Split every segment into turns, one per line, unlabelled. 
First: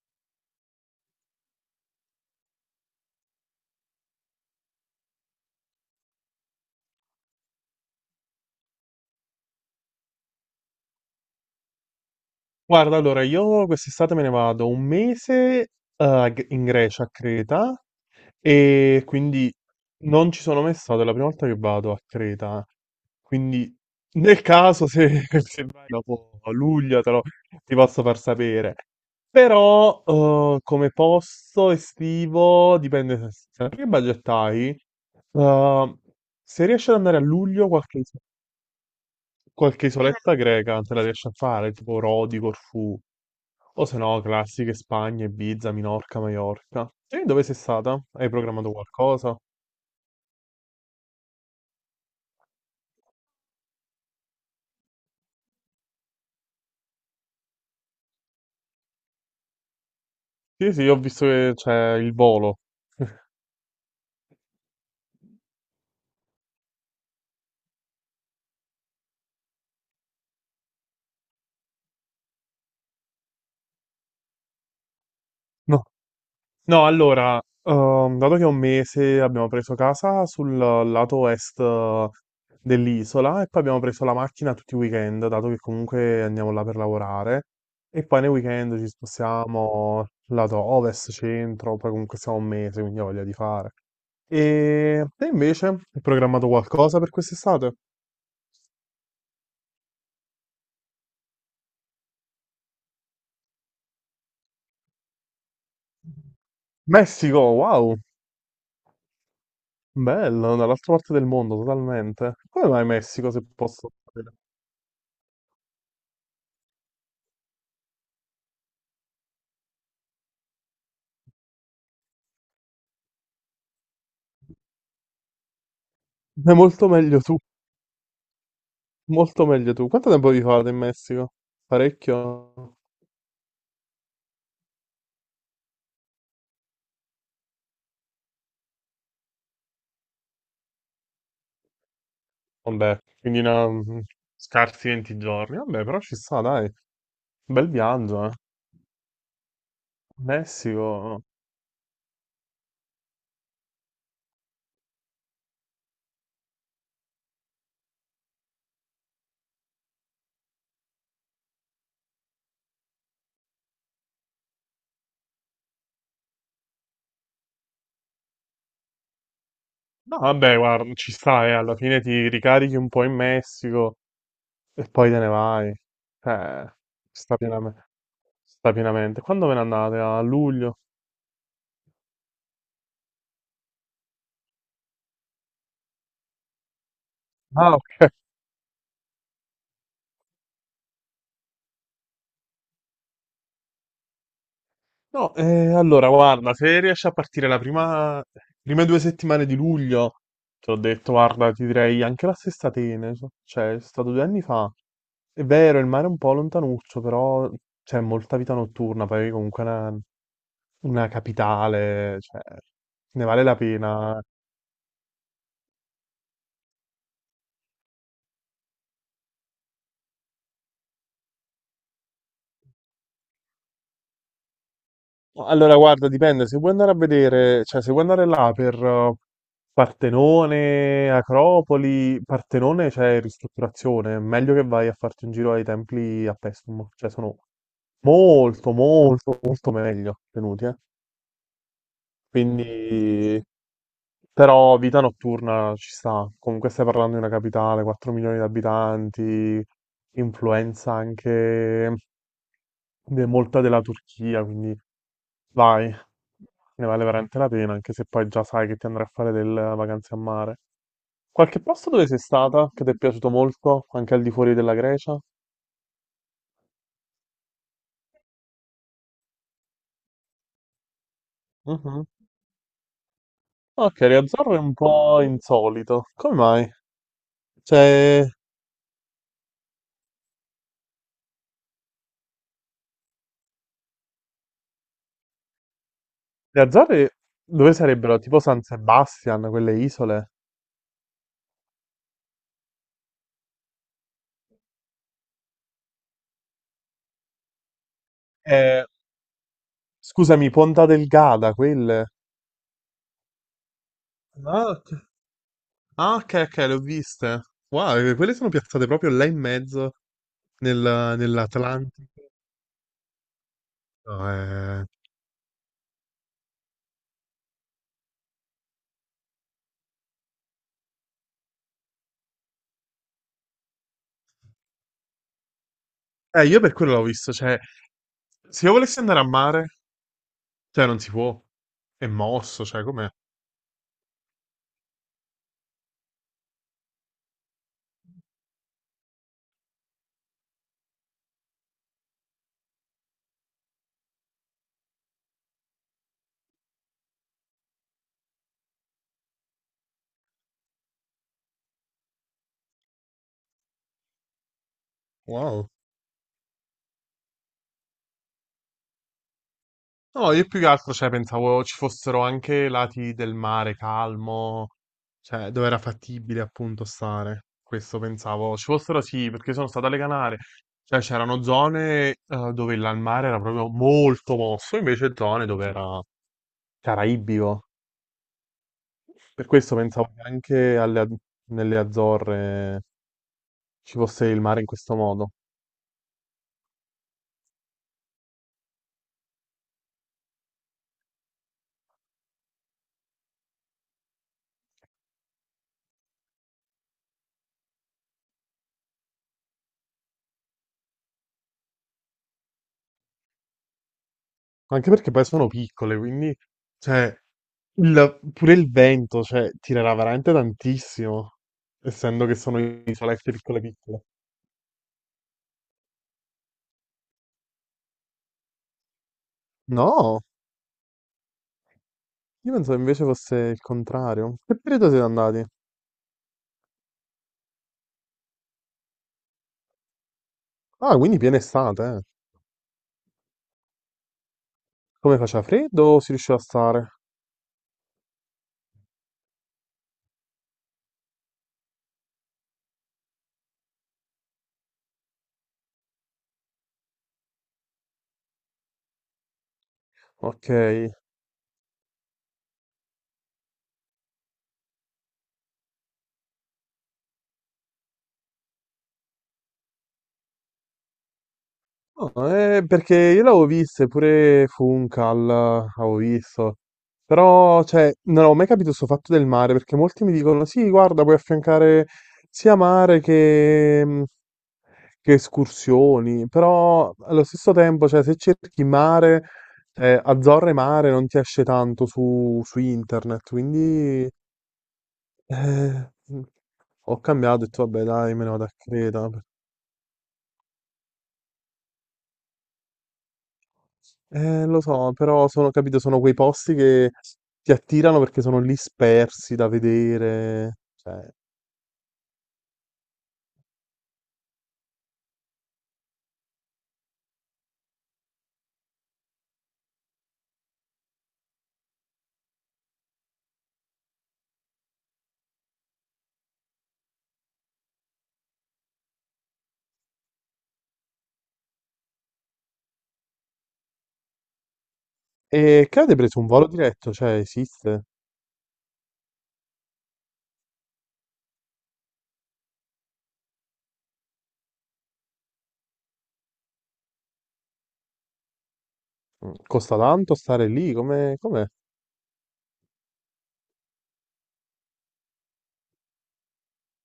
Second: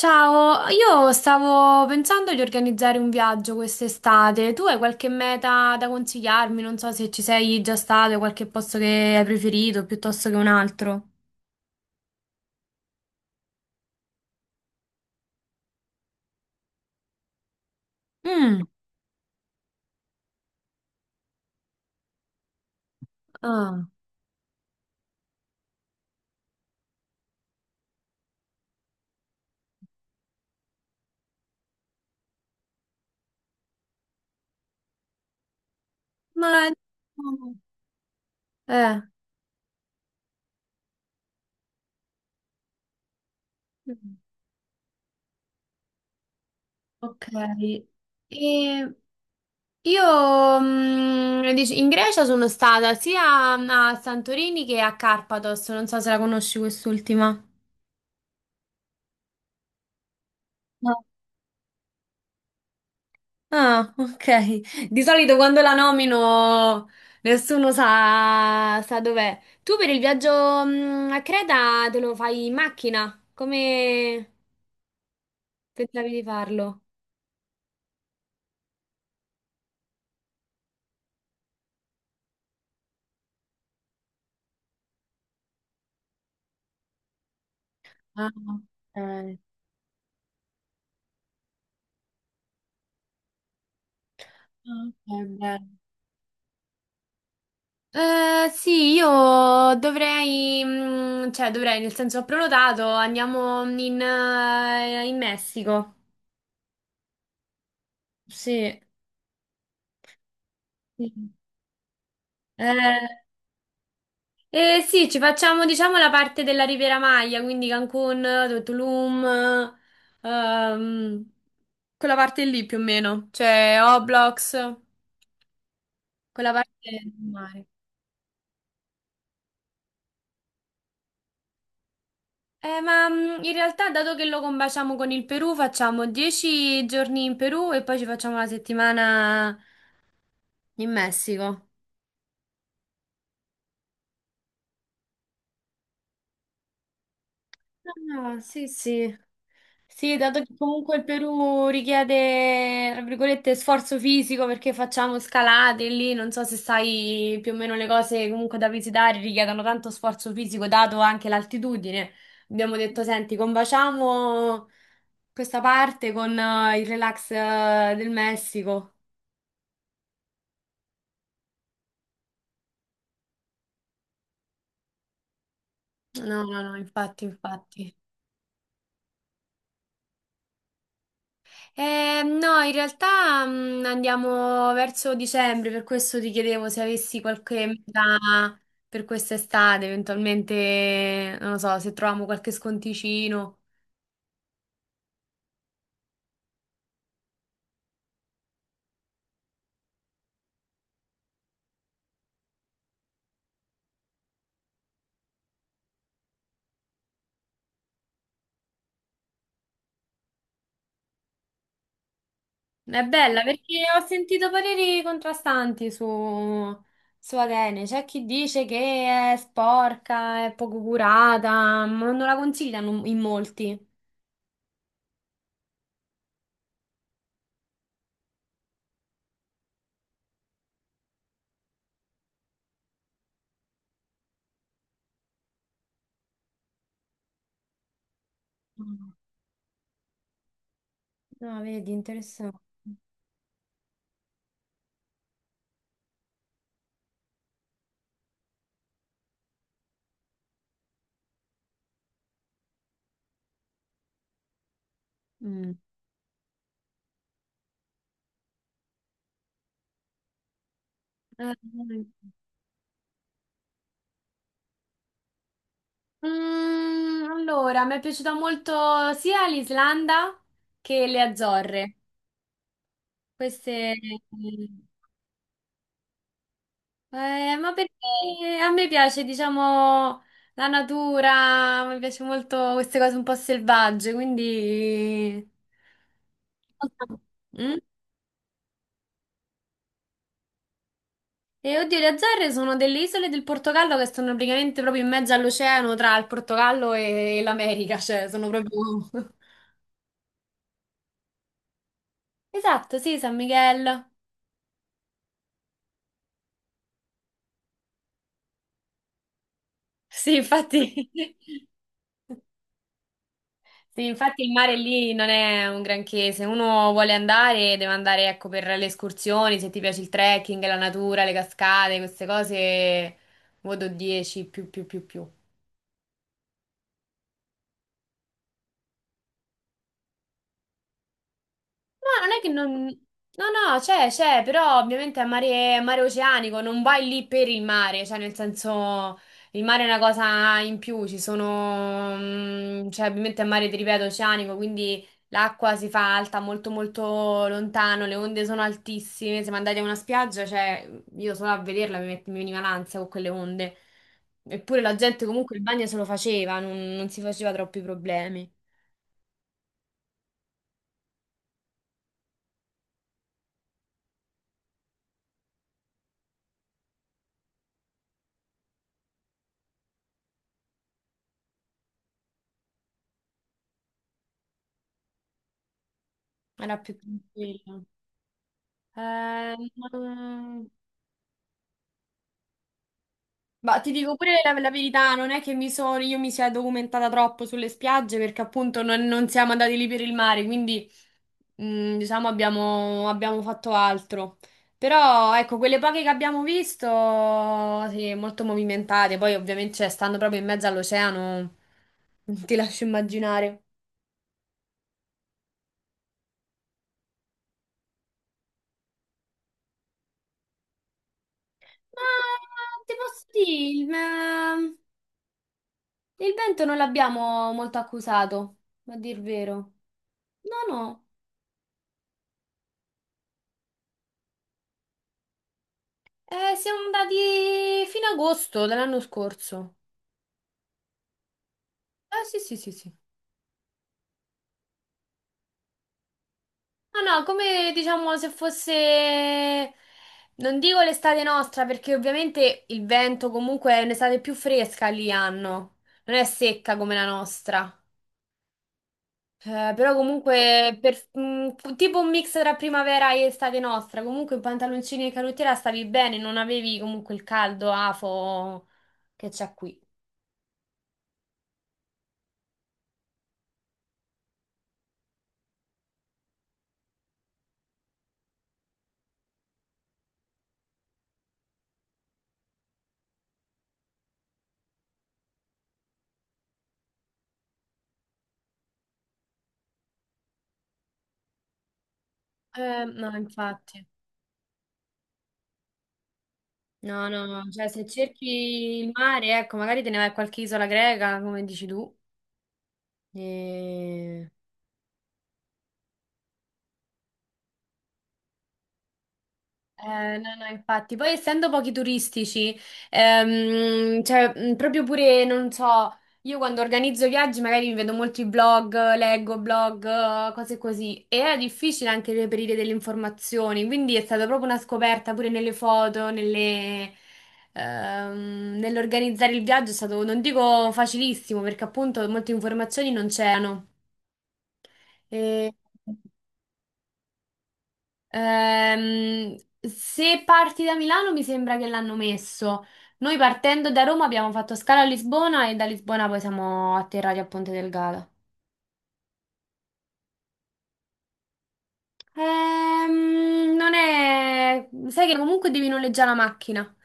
Ciao, io stavo pensando di organizzare un viaggio quest'estate. Tu hai qualche meta da consigliarmi? Non so se ci sei già stato, hai qualche posto che hai preferito piuttosto che un altro.
Guarda, allora, io quest'estate me ne vado un mese, in Grecia, a Creta,
Mm.
e quindi non ci sono mai stato, è la prima volta che vado a Creta. Quindi,
Ah.
nel caso, se, se vai dopo luglio, ti posso far sapere. Però, come posto estivo, dipende che budget hai. Eh, se
Ma...
riesci ad andare a luglio, qualche
Eh.
Qualche isoletta greca te la riesci a fare, tipo Rodi, Corfù, o se
Mm.
no classiche Spagna, Ibiza, Minorca, Maiorca. E
Ok.
dove sei stata? Hai programmato
E
qualcosa?
io in Grecia sono stata sia a Santorini che a Carpathos. Non so se la conosci quest'ultima.
Sì, sì, ho visto che c'è il volo.
Ah, ok. Di solito quando la nomino nessuno sa dov'è. Tu per il viaggio a Creta te lo fai in macchina? Come
No,
pensavi di farlo?
no, allora, dato che è un mese abbiamo preso casa sul lato est dell'isola e poi abbiamo preso la macchina tutti i weekend, dato che comunque andiamo là per lavorare. E poi nei
Ah,
weekend ci
ok.
spostiamo lato ovest, centro, poi comunque siamo un mese, quindi ho voglia di fare.
Ah, ok,
E te invece,
bene.
hai programmato qualcosa per quest'estate?
Sì, io dovrei, cioè dovrei, nel senso ho prenotato, andiamo in Messico.
Messico, wow,
Sì.
bello, dall'altra
Sì.
parte del mondo totalmente. Come mai
Eh,
Messico, se posso sapere?
Eh sì, ci facciamo diciamo la parte della Riviera Maya, quindi Cancun, Tulum, ehm, quella parte lì più o meno, cioè Oblox, quella
È
parte
molto
del
meglio tu.
mare.
Molto meglio tu. Quanto tempo vi fate in Messico? Parecchio?
Ma in realtà dato che lo combaciamo con il Perù, facciamo 10 giorni in Perù e poi ci facciamo la settimana in Messico.
Vabbè, quindi scarsi 20 giorni. Vabbè, però ci sta, dai. Bel viaggio, eh.
Ah, sì, sì. Sì, dato che comunque il
Messico.
Perù richiede, tra virgolette, sforzo fisico perché facciamo scalate lì, non so se sai più o meno le cose comunque da visitare richiedono tanto sforzo fisico, dato anche l'altitudine. Abbiamo detto, senti, combaciamo questa parte con il relax del Messico.
No, vabbè, guarda, ci sta, eh. Alla fine ti ricarichi un po' in Messico e poi te ne vai.
No, no, no,
Ci
infatti,
sta pienamente.
infatti.
Sta pienamente. Quando ve ne andate? A luglio?
No, in realtà andiamo verso dicembre, per questo ti chiedevo se avessi qualche
Ah, ok.
meta per quest'estate, eventualmente, non lo so, se troviamo qualche sconticino.
No, allora guarda, se riesci a partire prime 2 settimane di luglio, ti ho detto, guarda, ti direi anche la stessa Atene, cioè è stato 2 anni fa. È vero, il mare è un po' lontanuccio, però c'è molta vita notturna, poi comunque è una capitale, cioè
È
ne
bella
vale la
perché ho
pena.
sentito pareri contrastanti su Atene. C'è chi dice che è sporca, è poco curata, ma non la consigliano in molti.
No, allora, guarda, dipende. Se vuoi andare a vedere, cioè, se vuoi andare là per Partenone, Acropoli, Partenone c'è ristrutturazione. È meglio che vai a farti un giro ai templi a Pestum. Cioè, sono molto,
Mm.
molto, molto meglio tenuti, eh.
No, vedi, interessante.
Quindi, però vita notturna ci sta. Comunque stai parlando di una capitale, 4 milioni di abitanti, influenza anche molta della Turchia, quindi
Mm.
vai, ne vale veramente la pena, anche se poi già sai che ti andrai a fare delle vacanze a mare.
Eh,
Qualche posto dove sei stata che ti è piaciuto molto, anche al di fuori della Grecia?
allora, mi è piaciuta molto sia l'Islanda che le Azzorre.
Mhm.
Queste...
Ok, Riazzorro è un
mm,
po' insolito. Come mai?
ma perché
Cioè,
a me piace, diciamo, la natura, mi piace molto queste cose un po' selvagge, quindi...
le Azzorre dove
Mm?
sarebbero? Tipo San Sebastian, quelle isole?
E oddio, le Azzorre sono delle isole del Portogallo che stanno praticamente proprio in mezzo all'oceano tra il Portogallo e l'America, cioè sono proprio...
Eh, Scusami, Ponta Delgada, quelle.
Esatto, sì, San Miguel.
Ah, ok. Ah, ok, ok, le ho viste. Wow, quelle sono piazzate proprio là in mezzo,
Sì, infatti...
nell'Atlantico.
Sì,
No,
infatti il mare
eh.
lì non è un granché, se uno vuole andare deve andare ecco, per le escursioni, se ti piace il trekking, la natura, le cascate, queste cose, voto 10 più più più più.
Io per quello l'ho visto, cioè, se io volessi andare a mare, cioè, non si può. È
No, non è che
mosso, cioè,
non...
com'è?
No, no, c'è, però ovviamente è mare, mare oceanico, non vai lì per il mare, cioè nel senso il mare è una cosa in più, cioè ovviamente è mare, ti ripeto, oceanico, quindi l'acqua si fa alta molto molto lontano, le onde sono altissime, siamo andati a una spiaggia, cioè io solo a vederla mi veniva l'ansia con quelle onde, eppure la gente comunque il
Wow.
bagno se lo faceva, non si faceva troppi problemi,
No, io più che altro, cioè, pensavo ci fossero anche lati del mare calmo, cioè, dove era fattibile appunto stare. Questo pensavo. Ci fossero sì, perché sono stato alle Canarie. Cioè, c'erano zone dove il mare era proprio molto mosso, invece zone dove era
era più
caraibico.
tranquillo.
Per
Eh,
questo pensavo che
non-
anche nelle Azzorre
ma ti
ci
dico
fosse
pure
il
la,
mare in
la
questo
verità, non
modo.
è che io mi sia documentata troppo sulle spiagge perché appunto non siamo andati lì per il mare, quindi diciamo abbiamo fatto altro. Però ecco, quelle poche che abbiamo visto, sì, molto movimentate, poi ovviamente cioè, stando proprio in mezzo all'oceano, non ti lascio immaginare.
Anche perché poi sono piccole, quindi, cioè, pure il vento, cioè, tirerà veramente tantissimo, essendo che sono
Ma ti posso
isolette piccole
dire,
piccole.
ma il vento non l'abbiamo molto accusato, a dir vero.
No,
No, no.
io pensavo invece fosse il contrario. Che periodo siete andati?
Siamo andati fino a agosto dell'anno scorso.
Ah, quindi piena estate, eh.
Eh sì, sì, sì, sì.
Come faceva freddo o si riusciva a stare?
No, no, come diciamo se fosse, non dico l'estate nostra, perché ovviamente il vento comunque è un'estate più fresca lì hanno, non è secca come la nostra. Però
Ok.
comunque tipo un mix tra primavera e estate nostra, comunque in pantaloncini e canottiera stavi bene, non avevi comunque il caldo afo che c'è qui.
No, perché io l'avevo viste, pure Funcal, avevo visto. Però, cioè, non avevo mai capito questo fatto del mare, perché molti mi dicono, sì, guarda, puoi affiancare sia mare che, escursioni, però allo stesso tempo, cioè, se cerchi mare, Azzorre mare non ti esce tanto su
No,
internet,
infatti.
quindi eh, ho
No, no,
cambiato e
no,
detto,
cioè se
vabbè, dai, me
cerchi
ne vado a
il
Creta.
mare, ecco, magari te ne vai a qualche isola greca, come dici tu. E...
Lo so, però sono, capito, sono quei posti che ti attirano perché sono lì spersi da
No, no,
vedere,
infatti,
cioè.
poi essendo pochi turistici, cioè, proprio pure, non so, io quando organizzo viaggi magari mi vedo molti blog, leggo blog, cose così, e era difficile anche reperire delle informazioni, quindi è stata proprio una scoperta pure nelle foto, nelle, nell'organizzare il viaggio è stato, non dico facilissimo, perché appunto molte informazioni non c'erano. E...
E che avete preso un volo diretto? Cioè, esiste?
Ehm, se parti da Milano mi sembra che l'hanno messo. Noi partendo da Roma abbiamo fatto scala a Lisbona e da Lisbona poi siamo atterrati a Ponte del Gala.
Costa tanto stare lì? Come, com'è?
Non è... Sai che comunque devi noleggiare la macchina,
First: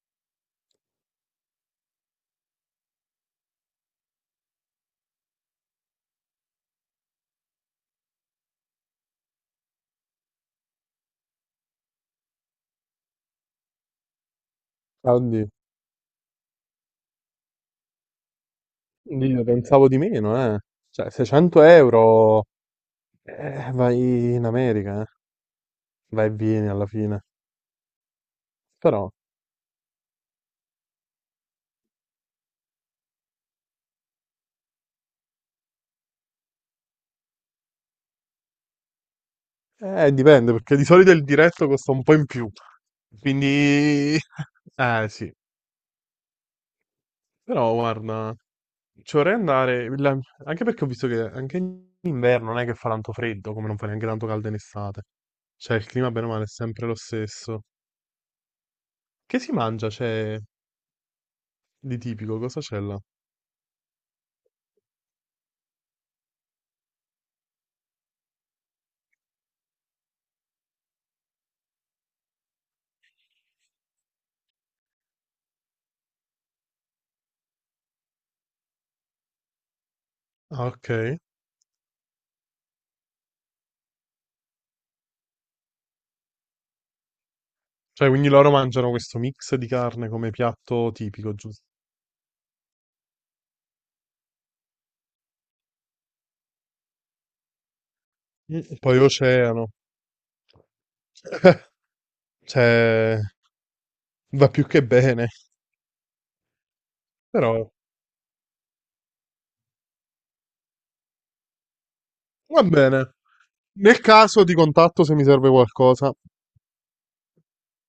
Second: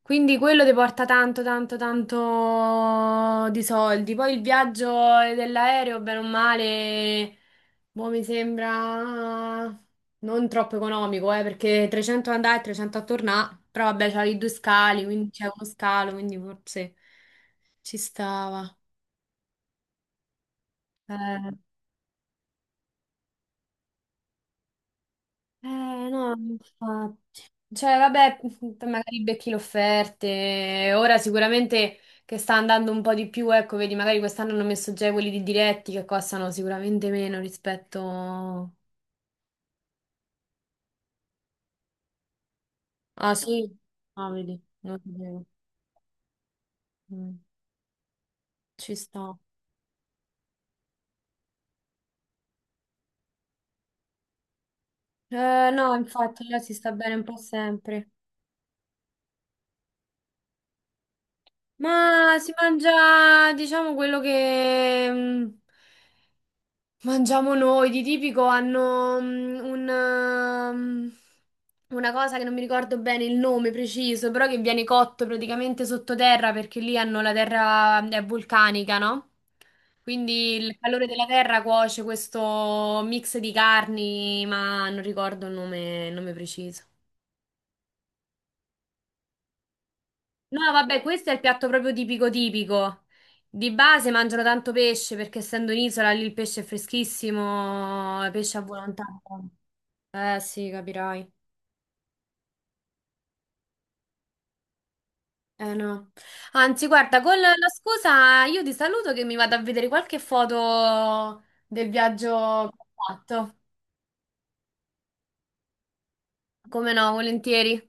quindi quello ti porta tanto, tanto, tanto di soldi. Poi il viaggio dell'aereo, bene o male, boh, mi sembra non troppo economico, perché 300 andare e 300 a tornare, però vabbè, c'hai due scali,
Ah,
quindi c'è
oddio.
uno scalo, quindi forse ci stava.
Io pensavo di meno, eh. Cioè,
Eh.
600 euro, vai in America, eh. Vai e
No,
vieni alla fine.
infatti. Cioè, vabbè,
Però,
magari becchi le offerte. Ora sicuramente che sta andando un po' di più, ecco, vedi, magari quest'anno hanno messo già quelli di diretti che costano sicuramente meno rispetto...
dipende, perché di solito il diretto costa un po' in più.
Ah, sì?
Quindi,
Ah, vedi, non
sì.
sapevo. Mm.
Però, guarda,
Ci
ci vorrei
sto.
andare, anche perché ho visto che anche in inverno non è che fa tanto freddo, come non fa neanche tanto caldo in estate. Cioè, il
No,
clima, bene o male,
infatti,
è
là si
sempre
sta
lo
bene un po'
stesso.
sempre.
Che si mangia, c'è di
Ma
tipico?
si
Cosa c'è là?
mangia, diciamo, quello che... Mangiamo noi, di tipico hanno una cosa che non mi ricordo bene il nome preciso, però che viene cotto praticamente sottoterra perché lì hanno la terra è vulcanica, no? Quindi
Ah,
il
ok.
calore della terra cuoce questo mix di carni, ma non ricordo il nome preciso.
Cioè, quindi loro mangiano questo mix di carne come
No,
piatto
vabbè, questo è
tipico,
il
giusto?
piatto proprio tipico tipico. Di base mangiano tanto pesce perché essendo un'isola lì il pesce è freschissimo, pesce a
Poi
volontà.
oceano.
Eh sì, capirai.
Cioè, va più che bene.
Eh no. Anzi, guarda, con la
Però
scusa io ti saluto che mi vado a vedere qualche foto del viaggio
va
che ho
bene.
fatto.
Nel caso di contatto, se mi serve qualcosa.
Come no, volentieri.